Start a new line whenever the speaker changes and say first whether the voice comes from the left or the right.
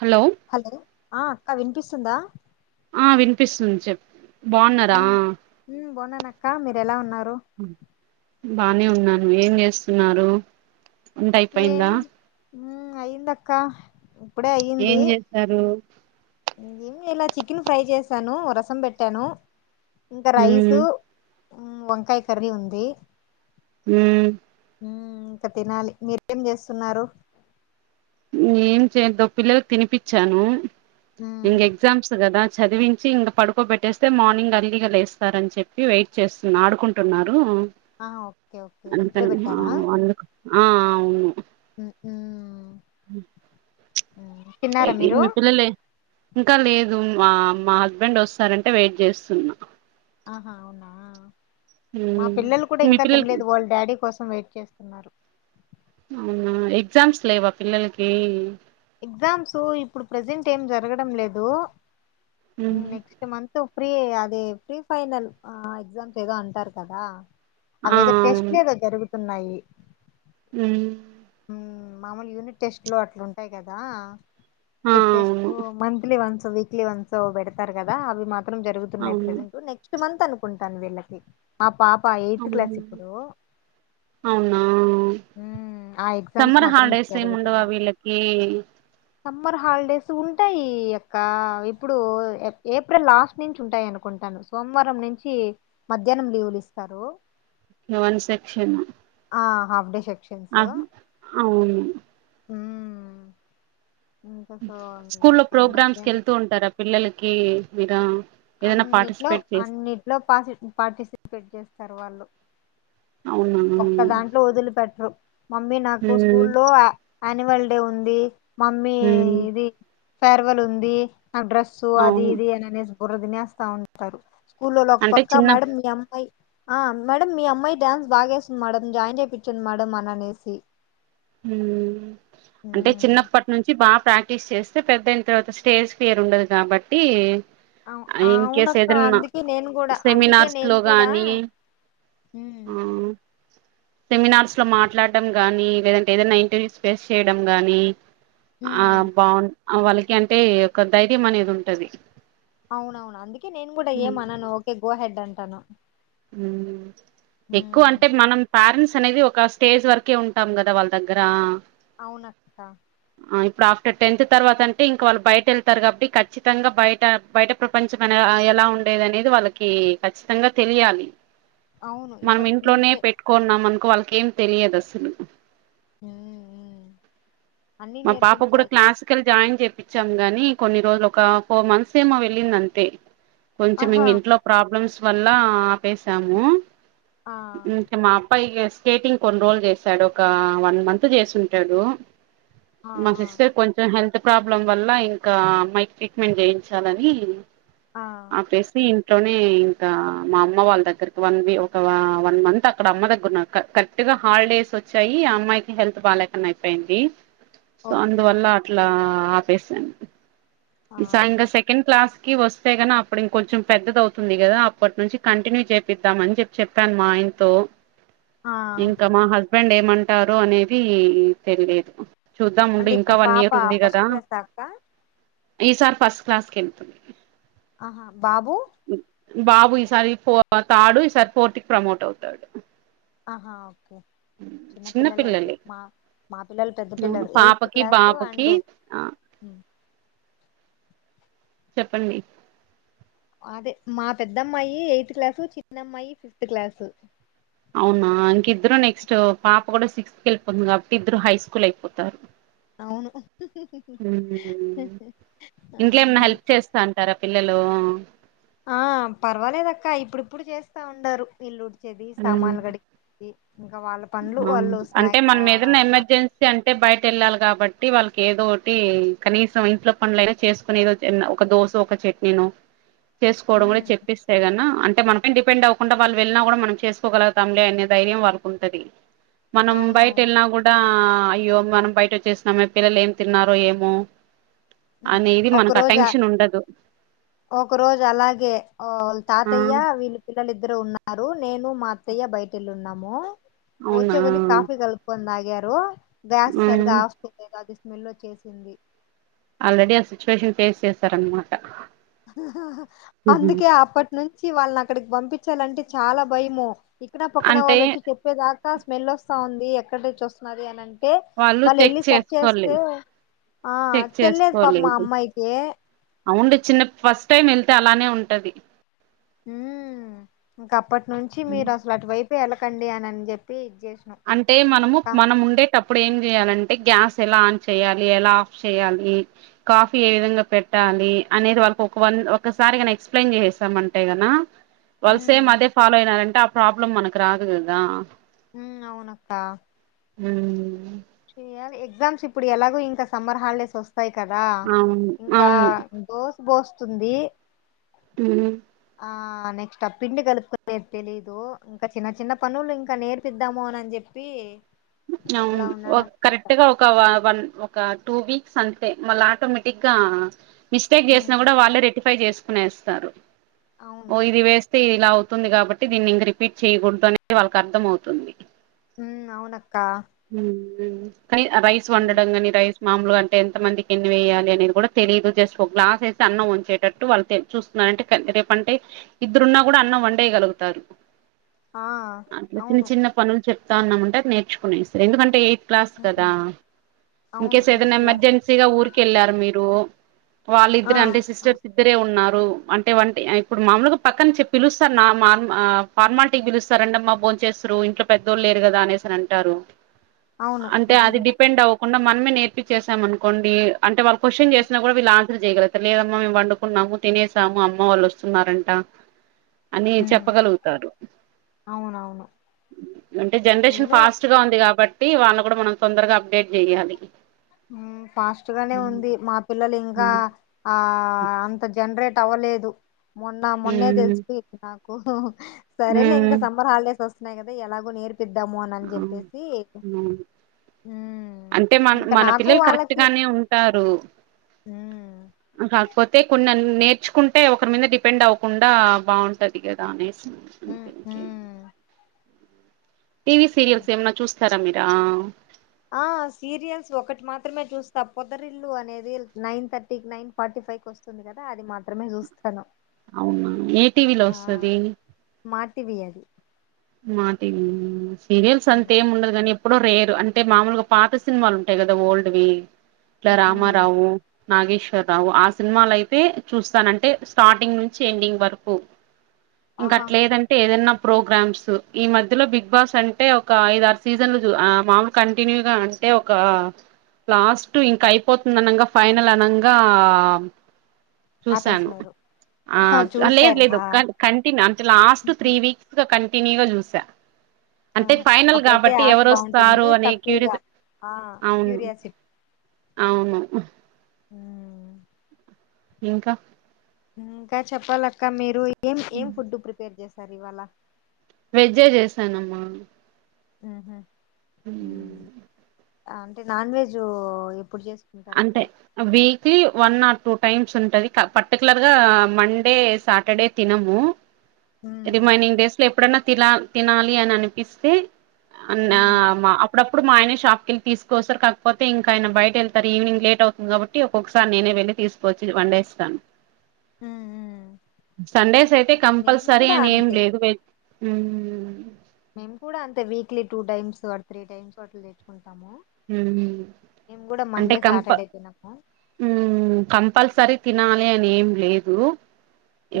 right: Hello
left: hello ఆ అక్క వినిపిస్తుందా
right: ఆహ్ వినిపిస్తుంది చేప్
left: ఉమ్ బావున్నాను అక్క మీరేలా ఉన్నారు.
right: బానే ఉన్నాను ఏం చేస్తున్నారు వంట అయిపోయిందా.
left: ఉమ్ అయిందాక్క.
right: ఏం చేస్తారు
left: ఏంచేయాలా చికెన్ ఫ్రై చేశాను రసం పెట్టాను ఇంకా
right: ఉమ్
left: రైసు వంకాయ కర్రీ ఉంది
right: ఉమ్
left: ఇంకా తినాలి మీరేం చేస్తున్నారు
right: ఏం చేద్దాం పిల్లలకు తినిపిచ్చిచాను
left: మ్
right: ఇంకా ఎగ్జామ్స్ కదా చదివించి ఇంక పడుకోబెట్టేస్తే మార్నింగ్ ఎర్లీ గా లేస్తారు అని చెప్పి వెయిట్ చేస్తున్నా ఆడుకుంటున్నారు
left: ఆ ఓకే ఓకే ఇప్పుడే పెట్టారా
right: ఆ అవును
left: ఉమ్ ఉమ్ తిన్నారా మీరు
right: మీ పిల్లలే ఇంకా లేదు మా మా హస్బెండ్ వస్తారంటే వెయిట్ చేస్తున్నా
left: ఆహా అవునా మా పిల్లలు కూడా
right: మీ
left: ఇంకా
right: పిల్లలకి
left: తినలేదు వాళ్ళ డాడీ కోసం వెయిట్ చేస్తున్నారు
right: అవున ఎగ్జామ్స్ లెవా పిల్లలకి
left: ఎగ్జామ్స్ ఇప్పుడు ప్రజెంట్ ఏం జరగడం లేదు
right: ఉమ్
left: నెక్స్ట్ మంత్ తు ప్రీ అది ప్రీ ఫైనల్ ఎగ్జామ్స్ ఏదో అంటారు కదా
right: ఆ
left: అవేదో టెస్ట్
right: అవును
left: లేదో జరుగుతున్నాయి
right: ఉమ్
left: మాములుగానే టెస్ట్ లో అట్లు ఉంటాయి కదా
right: ఆ
left: స్లిప్
right: అవును
left: test monthly once weekly once పెడతారు కదా అవి మా త్రం జగుతున్నాయి
right: అవును
left: ప్రెసెంట్ నెక్స్ట్ మంత్ అనుకుంటాను వీళ్ళకి మా పాప ఎయిత్ క్లాస్ ఇప్పుడు
right: అవునా
left: మ్మ్, ఆ ఎగ్జామ్స్
right: సమ్మర్
left: మాత్రం
right: హాలిడేస్ ఎమ్ ఉండవా
left: జరుగుతున్నాయి
right: వీలకి
left: సమ్మర్ హాలిడేస్ ఉంటాయి అక్క ఇప్పుడు ఏప్రిల్ లాస్ట్ నుంచి ఉంటాయి అనుకుంటా సోమవారం నుంచి మధ్యాహ్నం లీవులు ఇస్తారు
right: వన్ సెక్షన్
left: ఆ హాఫ్డే సెక
right: ఆ అవును
left: ఉమ్ ఇంకా సో
right: స్కూలో
left: ఇంక
right: ప్రోగ్రామ్స్ కి
left: మధ్యాహ్నం
right: వెళ్తూ ఉంటారా పిల్లలకి మీరా ఏదైనా
left: అన్నిట్లో
right: పార్టిసిపేట్ చేస్త
left: అన్నిట్లో పాటి పాటిసిపేట్ చేస్తారు వాళ్ళు
right: అవునా
left: ఒక్క
right: ఉమ్
left: దాంట్లో వదిలి పెట్టరు మమ్మీ నాకు స్కూల్లో యాన్యువల్ డే ఉంది మమ్మీ
right: ఉమ్
left: ఇది ఫేర్వల్ ఉంది నాకు డ్రెస్సు అది
right: అవును
left: ఇది అని అనేసి బుర్ర తినేస్తా ఉంటారు స్కూల్ లో ఒక
right: అంటే
left: పక్క
right: చిన్న
left: మేడం మీ అమ్మాయి ఆ మేడం మీ అమ్మాయి డ్యాన్స్ బాగేస్తుంది మేడం జాయిన్ చేపియండి మేడం అని అనేసి
right: ఉమ్ అంటే
left: ఉమ్,
right: చిన్నప్పటి నుంచి బా ప్రాక్టీస్ చేస్తే పెద్దయిన తర్వాత స్టేజ్ ఫియర్ ఉండదు కాబట్టి
left: అవు
right: ఇన్ కేస్
left: అవునక్క
right: ఏదన్న
left: అందుకే నేను కూడా అందుకే
right: సెమినార్స్
left: నేను
right: లో
left: కూడా
right: గానీ
left: ఉమ్
right: ఆ సెమినార్స్ లో మాట్లాడ్డం గాని లేదంటే ఏదైనా ఇంటర్వ్యూస్ ఫేస్ చేయడం గాని ఆ
left: ఉమ్
right: బావున్ అ వాళ్ళకి అంటే ఒక ధైర్యం అనేది ఉంటది.
left: అవునవును అందుకే నేను కూడా ఏమ్ అన్నాను ఓకే గోహెడ్ అంటాను
right: ఉమ్ ఎక్కువ
left: ఉమ్,
right: అంటే మనం పారెంట్స్ అనేది ఒక స్టేజ్ వరకే ఉంటాం కదా వాళ్ళ దగ్గరా
left: అవునక్క
right: ఇప్పుడు ఆఫ్టర్ టెన్త్ తర్వాతంటే ఇంకా వాళ్ళు బయట వెళ్తారు కాబట్టి ఖచ్చితంగా బయట బయట ప్రపంచమైన ఎలా ఉండేదనేది వాళ్ళకి ఖచ్చితంగా తెలియాలి
left: అవును
right: మనం
left: ఇప్పటి
right: ఇంట్లోనే
left: నుంచే
right: పెట్టుకోన్నాం అనుకో ఆళ్ళకేం తెలియదు అసలు
left: ఉమ్మ్ ఉమ్ అన్నీ
right: మా పాప గూడ
left: నేర్పించాలి
right: క్లాసికల్ జాయిన్ చెప్ చాం గాని కొన్ని రోజులు ఒక ఫోర్ మంత్స్ ఏమో వెళ్ళిందంతే కొంచెం
left: ఆహా
right: ఇంగ ఇంట్లో ప్రాబ్లమ్స్ వల్ల ఆ వేసాము
left: ఆ
right: ఉమ్ మా అబ్బయి ఏస్ స్కేటింగ్ కొన్ని రోజులు చేసాడు ఒకా వన్ మంత్ చేసుంటాడు.
left: ఆ
right: మా
left: ఆ
right: సిస్టర్ కొంచెం హెల్త్ ప్రాబ్లం వల్ల ఇంకా అమ్మాయికి ట్రీట్మెంట్ చేయించాలని ఆ ప్లేస్విమ్ ఇంట్లోనే ఇంకా మా అమ్మ వాళ్ళ దగ్గరకి వన్ వీ ఒక వన్ మంత్ అక్కడ అమ్మ దగ్గరఉన్న కరెక్ట్ గ హాల్డేస్ ఓచ్చాయి ఆ అమ్మాయికి హెల్త్ బాలెకున్నా అయిపోయింది సో
left: ఓకే
right: అందువల్ల అట్లా ఆపేసాను
left: ఆ
right: ఇంకా సెకండ్ క్లాస్ కి వస్తే కని అప్పుడు ఇంకొంచెం పెద్దది అవుతుంది కదా అప్పటి నుంచి కంటిన్యూ చేపిద్దాంమని చెప్పి చెప్పాను మాఆయన్ ఇంతో
left: ఆ
right: ఇంకా మా హస్బెండ్ ఏమంటారో అనేది తెలియదు. చూద్దాం ఉండు
left: అంటే
right: ఇంకా
left: ఇప్పుడు పాప
right: వన్నియర్ ఉంది కదా?
left: ఫస్ట్ క్లాస్ దాకా
right: ఈసార్ ఫస్ట్ క్లాస్ కెళ్తుంది
left: అహా బాబు?
right: బాబు ఈసారి ఫో థాడు ఈసారి ఫోర్త్ కి ప్రమోట్ అవుతాడు హ్
left: ఆహా ఒక్కే చిన్న పిల్లలు అయితే మా మా మా పిల్లలు పెద్ పిల్
right: అవును పాపకి బాబుకి ఆహ్ చెప్పండి
left: అదె మా పెద్దమ్మాయి ఎయిత్ క్లాసు చిన్నమ్మాయి ఫిఫ్త్ క్లాసు
right: అవునా ఇంకిద్దరు నెక్స్ట్ పాప కూడ సిక్స్ కేళ్తుంది కాబట్టి ఇద్దరు హై స్కూల్ అయిపోతారు
left: అవును
right: ఉమ్మ్ ఇంట్లో ఏమన్నా
left: ఆహా
right: హెల్ప్ చేస్తాంటరా పిల్లలు? లో అ
left: ఆ పర్వాలేదక్క ఇప్పుడిప్పుడు చేస్తా ఉండారు ఇల్లు ఉడ్ చెది సామాన్లు గడ్డ్గిదీ
right: ఉమ్ అంటె
left: స్నాక్
right: మన్మేదన్నఎమర్జెన్సీ అంటే బయట వెళ్ళాలి కాబట్ ఒకటి వాళ్ళకేదోటి కనీసం ఇంట్లో పనుడ్లయినా చేసుకుని ఏదో ఒక దోశో ఒక చట్నీనో చేసుకోవడం కూడా
left: మ్మ్
right: చెప్పిస్తేగన్న అంట్ అంటే మన్పైన డిపెండ్వకుండా వాళ్ళు వెళ్నా కూడా మనం చేసుకోగల్గుతాంలే అనే ధైర్యం వాళ్ళ కుంటది. మనం బైట్
left: అవునవును
right: ఎళ్ళిన కూడా ఆ అయ్యో మనం బయట ఓచ్చేసినమే పిల్లలు ఏం తిన్నారో ఏమో
left: ఆహ
right: అనేది
left: ఒక
right: మనకు ఆ
left: రోజ్ అ
right: టెన్షన్ ఉండదు
left: ఒక రోజు అలాగే ఆ ఒ
right: ఆ
left: తాతయ్య వీళ్ళు పిల్లలిద్దరు ఉన్నారు నేను మా అత్తయ్య బైట్ వెళ్ళి ఉన్నాము.
right: అవునా
left: వూచ్చెకుంది కాఫి కలుపుందాగ్యరు గ్యాస్ సరిగా
right: ఉమ్
left: ఆఫ్ చెయ్లేదు అది స్మెల్ ఒచ్చేసింది
right: ఆల్రెడీ ఆ సిచ్యువేషన్ ఫేస్ చేసరన్మాట
left: ఆహ హా అందుకే అప్పటి నుంచి వాళ్ళ అక్కడికి పంపించాలంటే చాల భయము ఇక్కడ పక్కన
right: అంటే
left: వాళ్ళు వచ్చి చెప్పేదాకా స్మెలోస్తా ఉంది ఎక్కడినుచ్చోస్తున్నది అని టె
right: వాళ్ళు చెక్
left: మళ్ళెళ్ళి సర్చ్
right: చేసుకోవాలి
left: చేస్తే ఆ
right: చెక్
left: తెల్లేదు పాపమ్ ఆ
right: చేసుకోలేదు
left: అమ్మాయికి
right: అవుండి చిన్న ఫస్ట్ టైం వెళ్తే అలానే ఉంటది.
left: ఉహ్ ఇంక అప్పటుంచి మీరు అసలు అటువైపు వెళ్లకండి అన్ అని చెప్పి చేసినాం
right: అంటే మనము
left: అక్క
right: మనం ఉండేటప్పుడు ఏం చేయాలంన్ గ్యాస్ ఎలా ఆన్ చేయాలి ఎలా ఆఫ్ చేయాలి కాఫీ ఏ విధంగా పెట్టాలి అనేది వాల్ ఒక ఒక వన్ ఒకసారిగాని ఎక్సప్లయిన్ చేశామాంటే గణ వాళ్ళు
left: ఉమ్
right: సేమ్ అదే ఫాలో అయినారంటే ఆ ప్రాబ్లెమ్ మనకు రాదు గదా.
left: ఉమ్ అవునక్క
right: ఉమ్
left: చేయాలి ఎగ్జామ్స్ ఇప్పుడు ఎలాగొ ఇంక సమ్మర్ హాలిడేస్ వస్ ఫైవ్ కదా
right: అవును
left: ఇంకా
right: అవును
left: దోస్ భోస్తుంది.
right: హుమ్మ్
left: ఆ నెక్స్ట్ అ పిండి కలుపుకునే తెలీదు. ఇంక చిన్న చిన్న పనులు ఇంక నేర్పిద్దాము అన్ చెప్పి పీ
right: అవును ఒ కరెక్ట్ గ ఒప్పు ఆ వన్ ఒక టూ వీక్స్ అంతే మళ్లా ఆటోమేటిక్ గా మిస్టేక్
left: ఉమ్,
right: చేసిన కూడా వాళ్ళే రెటిఫై చేసుకునేస్తారు.
left: అవును
right: ఓ ఇది వేస్ ఇలా అవుతుంది కాబట్టి దీన్ని ఇంక రిపీట్ చేయగూడదు అనే వాళ్ళకి అర్థం అవుతుంది.
left: హుమ్ అవునక్కా
right: హుమ్ కానీ రైస్
left: ఉమ్,
right: వండడం కానీ రైస్ మామూలుగ అంటే ఎంత మందికి ఎన్ని వెయ్యాలి అనేది కూడా తెలీదు. జస్ట్ ఒక గ్లాస్ వేస్తే అన్నం ఒంచేటట్టు వాళ్ళు తెల్ చూస్తూ అంటే రే రేపంటే ఇద్దరున్నా కూడా అన్నం వండేయగలుగుతారు.
left: ఆ
right: అట్ల చిన్న
left: అవును
right: చిన్న పనులు చెప్తాన్నము మంటే నేర్చుకునేస్ ఎందుకంటే క్లాస్ కదా
left: ఉమ్, అవును
right: ఇన్కెస్
left: ఎయిత్
right: ఏదైనా
left: క్లాస్
right: ఎమర్జెన్సీగా ఊరికి వెళ్ళారు మీరు
left: ఆ
right: వాళ్ళిద్దరంటే
left: ఆ,
right: సిస్టర్స్ ఇద్దరే ఉన్నారు. అంటే వంటి ఇప్పుడు మామూలుగా పక్కనుంచి పిలుస్తారు. నార్మమామ్ ఆ ఫార్మాలిటీకి పిలుస్తారండి. రండమ్మా భోన్ చేస్తూర్ ఇంట్ల పెద్దోళ్ళు లేరు కదా అనేసని అంటారు.
left: అవును
right: అంటే అది డిపెండ్ అవ్వకుండా మనమే నేర్పించేసాం అనుకోండి అంటే వ క్వశ్చన్ చేసిన కూడా వీళ్లు అన్స్ జేయగలుగుతారు లేదమ్మా మేము వండుకున్నాము. తినేసాము అమ్మ వాళ్ళు వస్తున్నారంట. అని
left: ఉమ్,
right: చెప్పగలుగుతారు.
left: అవునవును
right: అంటే జనరేషన్
left: నేను
right: ఫాస్ట్ గా ఉంది కాబ్ బట్టి వాళ్ళు కూడా మనం తొందరగా అప్డేట్ జేయాలి.
left: ఉమ్ ఫాస్ట్ గానే ఉంది. మా పిల్లలు ఇంకా ఆ అంత జ జనరేట్ అవ్వలేదు. మొన్న మొన్నే తెలుసి నాకు సరేలే ఇంక
right: ఉమ్
left: సమ్మర్ హాలిడేస్ వస్తున్నాయి గదా ఎలాగొ నేర్ పిద్దామో అన్
right: అవును
left: చేప్పేసి
right: అవును.
left: మ్
right: అంటే మన
left: ఇన్
right: మన పిల్లలు కరెక్ట్ గానే ఉంటారు.
left: మ్మ్
right: కాక్ పొ తే కొన్నని నేర్చుకుంటే ఒకరి మీద డిపెండ్ అవ్వకుండా బాగుంటది గదా అనేసి
left: మ్మ్ మ్మ్
right: టీవీ సీరియల్స్ ఏమన్న చూస్తారా మీరా
left: ఆ సీరియల్స్ ఒకటి మాత్రమే చూస్తా. పొదరిల్లు అనేది నైన్ థర్టీకి నైన్ ఫార్టీ పైకి వస్తుంది గద అది మాత్రమే చూస్తను.
right: అవునా ఏ టీవీలో వస్తది.
left: మా టీవీ అది
right: మాటీవీ సీరియల్స్ అంతెం ఉండదుగాని ఇప్పుడు రేర్ అంటే మామూలుగా పాత సినిమాలు ఉంటాయి గదా ఓల్డ్ వి ఇలా
left: మ్మ్
right: రామారావు, నాగేశ్వర రావు ఆ సినిమాలు అయితే చూస్తానంటే స్టార్టింగ్ నుంచ్ ఎండింగ్ వరకు
left: ఆహా
right: ఇంకట్లేదంటే ఏదన్న ప్రోగ్రామ్స్ ఈ మధ్యలో బిగ్ బాస్ అంటే ఒక ఐద ఆర్ సీజన్లు చు ఆ మామూల్ కంటిన్యూగ అంటే ఒకా లాస్ట్ ఇంకైపోతుంద్ అనంగా ఫైనల్ అనంగా చూశాను
left: ఆపేసినరు
right: ఆ లేదు లేదు కంటి కంటిన్యూ అంటే లాస్ట్ త్రీ వీక్స్ గా కం టినీగ జూసా. అంటే
left: ఆహా
right: ఫైనల్
left: అప్పుడైతే
right: కాబట్టి
left: ఆట
right: ఎవరొస్తారో
left: బాగుంటుంది
right: అని క్యూరి
left: తక్కువగా ఆ
right: అవును
left: క్యూరియాసిటీ
right: అవును.
left: మ్
right: ఇంకా
left: ఇంకా చెప్పాలక్క మీరు ఏం ఏం ఫుడ్డు ప్రిపేర్ చేసార్ ఇవాళ
right: వెజ్జే చేసానమ్మా.
left: మ్ హ్
right: ఉమ్
left: అంటే నాన్ వెజు ఇప్పుడ్ చేస్
right: అంటే weekly one or two times ఉంటది పర్టికులర్గా మండే, సాటర్డే తినము.
left: ఉమ్
right: రిమైనింగ్ డేస్లో ఎప్పుడన్న తినాల్ తినాలి అన్ అనిపిస్తే అన్ ఆ మ అప్పుడప్పుడ్ మా ఆయన షాప్కెళ్ళి తీసుకొస్తార్ కాక్పోతే ఇంకా ఆయన బయట ఎల్ తర్ ఈవినింగ్ లేట్ అవుతుంది కాబట్టి ఒక్కొక్కసారి నేనే వెళ్లి తీస్కోచ్చి వన్డేస్తాను.
left: ఉమ్
right: సండేస్ అయితే
left: మేము
right: కంపల్సరీ
left: కూడా
right: అని ఏం
left: అంతే
right: లేదు. వెజ్ ఉమ్ మ్
left: మేం కూడా అంతే weekly two times or three times అట్ల తెచ్చుకుం
right: మ్ అంటే
left: మండే
right: కంప
left: సాటర్డే తినము
right: మ్ కంపల్సరీ తినాలే అని ఏం లేదు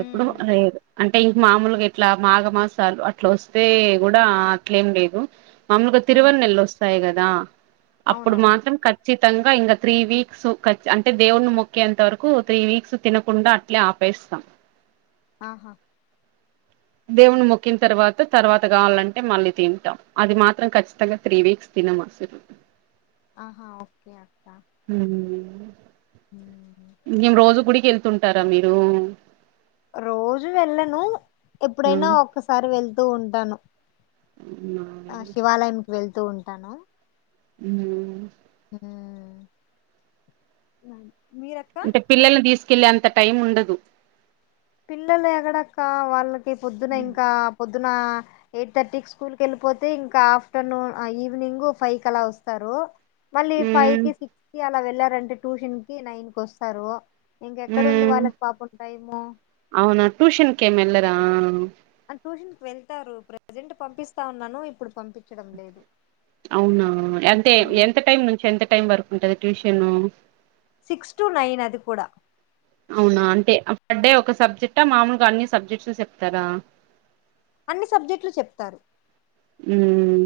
right: ఎప్పుడు
left: ఉమ్
right: లేద్ అం అంటే ఇ మామూల్గ ఇట్లా మాఘ మాసాలు అట్లోస్తే గుడా అట్లేం లేదు. మాముల్గ తిరువల్ నెలల్ వస్తాయి కదా అప్పుడు
left: అవునవును
right: మాత్రం ఖచ్చి తంగ ఇంకా త్రీ వీక్స్ ఖ అంటే దేవుని మొక్కేంత వరకు త్రీ వీక్స్ తినకుండా అట్లే ఆపేస్తాం.
left: ఆహా!
right: దేవున్ మొక్కిన్ తర్వాత తర్వాత కావాలంటే మళ్ళీ తింటాం. అది మాత్రం ఖచ్చితంగ త్రీ వీక్స్ తినం అస్సల్
left: ఆహా ఓకే అక్క. ఉమ్
right: ఇంకేం రోజు గుడికి ఎళ్తుంటారా మీరూ?
left: రోజు వెళ్ళను ఎప్పుడైనా ఒక్కసారి వెళ్తూ ఉంటాను.
right: అవునా
left: ఆ శివాలయంకి వెళ్తూ ఉంటాను.
right: మ్ హ్
left: మీరక్క
right: అంటే పిల్లల్ని తీస్కెళ్లే అంత టైం ఉండదు.
left: పిల్లల్ ఎగడక్క వాళ్ళకి పొద్దున ఇంకా పొద్ నా ఎయిట్ థర్టీక్ స్కూల్ కెళ్ళిపోతే ఇంకా ఆఫ్టర్నూన్ ఆ ఈవినింగ్ ఫైవ్ కలా వస్తారు. మళ్ళీ
right: మ్మ్
left: ఫైవ్కి సిక్స్కి అలా వెళ్లారంటే ట్యూషన్కి నైన్ కొస్తారు. ఇంకెక్కడుంది
right: మ్మ్
left: వాళ్ళక్ పాపం టైము.
right: అవునా ట్యూషన్కేం ఎల్లరా?
left: ట్యూషన్కి వెళ్తారు ప్రజెంట్ పంపిస్తా ఉన్నాను ఇప్పుడు పంపించడం లేదు.
right: అవునా ఎంతే ఎంత టైం నుంచి ఎంత టైం వరక్ ఉంటది ట్యూషను.
left: సిక్స్ టు నైన్ అది కూడా.
right: అవునా అంటే ఆఫ్టర్ డే ఒక సబ్జెక్టా మామూల్గ అన్ని సబ్జెక్ట్స్ చెప్తారా?
left: అన్ని సబ్జెక్టులు చెప్తారు.
right: ఉమ్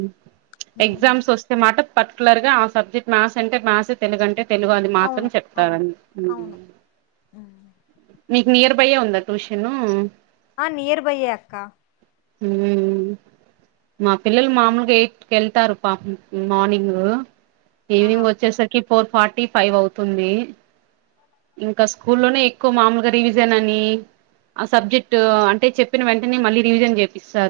right: ఎగ్జామ్స్ వస్తే మాట పర్టికులర్గా ఆ సబ్జెక్ట్ మ్యాథ్స్ అంటే మాథ్స్ తెలుగు అంటే తెలుగు అది మాత్రం
left: అవును అవును
right: చెప్తారన్
left: అవును
right: మీకు నియర్ బైయే ఉందా ట్యూషను
left: ఆ నియర్ బయ్యే అక్క
right: ఉమ్ మా పిల్లలు మామూల్గా ఎయిట్కెళ్తారు పాపం మార్నింగ్ ఈవినింగ్
left: ఆహా
right: వచ్చేసరికి ఫోర్ ఫార్టీ ఫైవ్ అవుతుంది. ఇంకా స్కూల్లోనే ఎక్కువ మామూల్గా రివిజన్ అనీ ఆ సబ్జెక్టు అంటే చెప్పిన వెంటనే మళ్ళీ రివిజన్ చేపిస్తారు.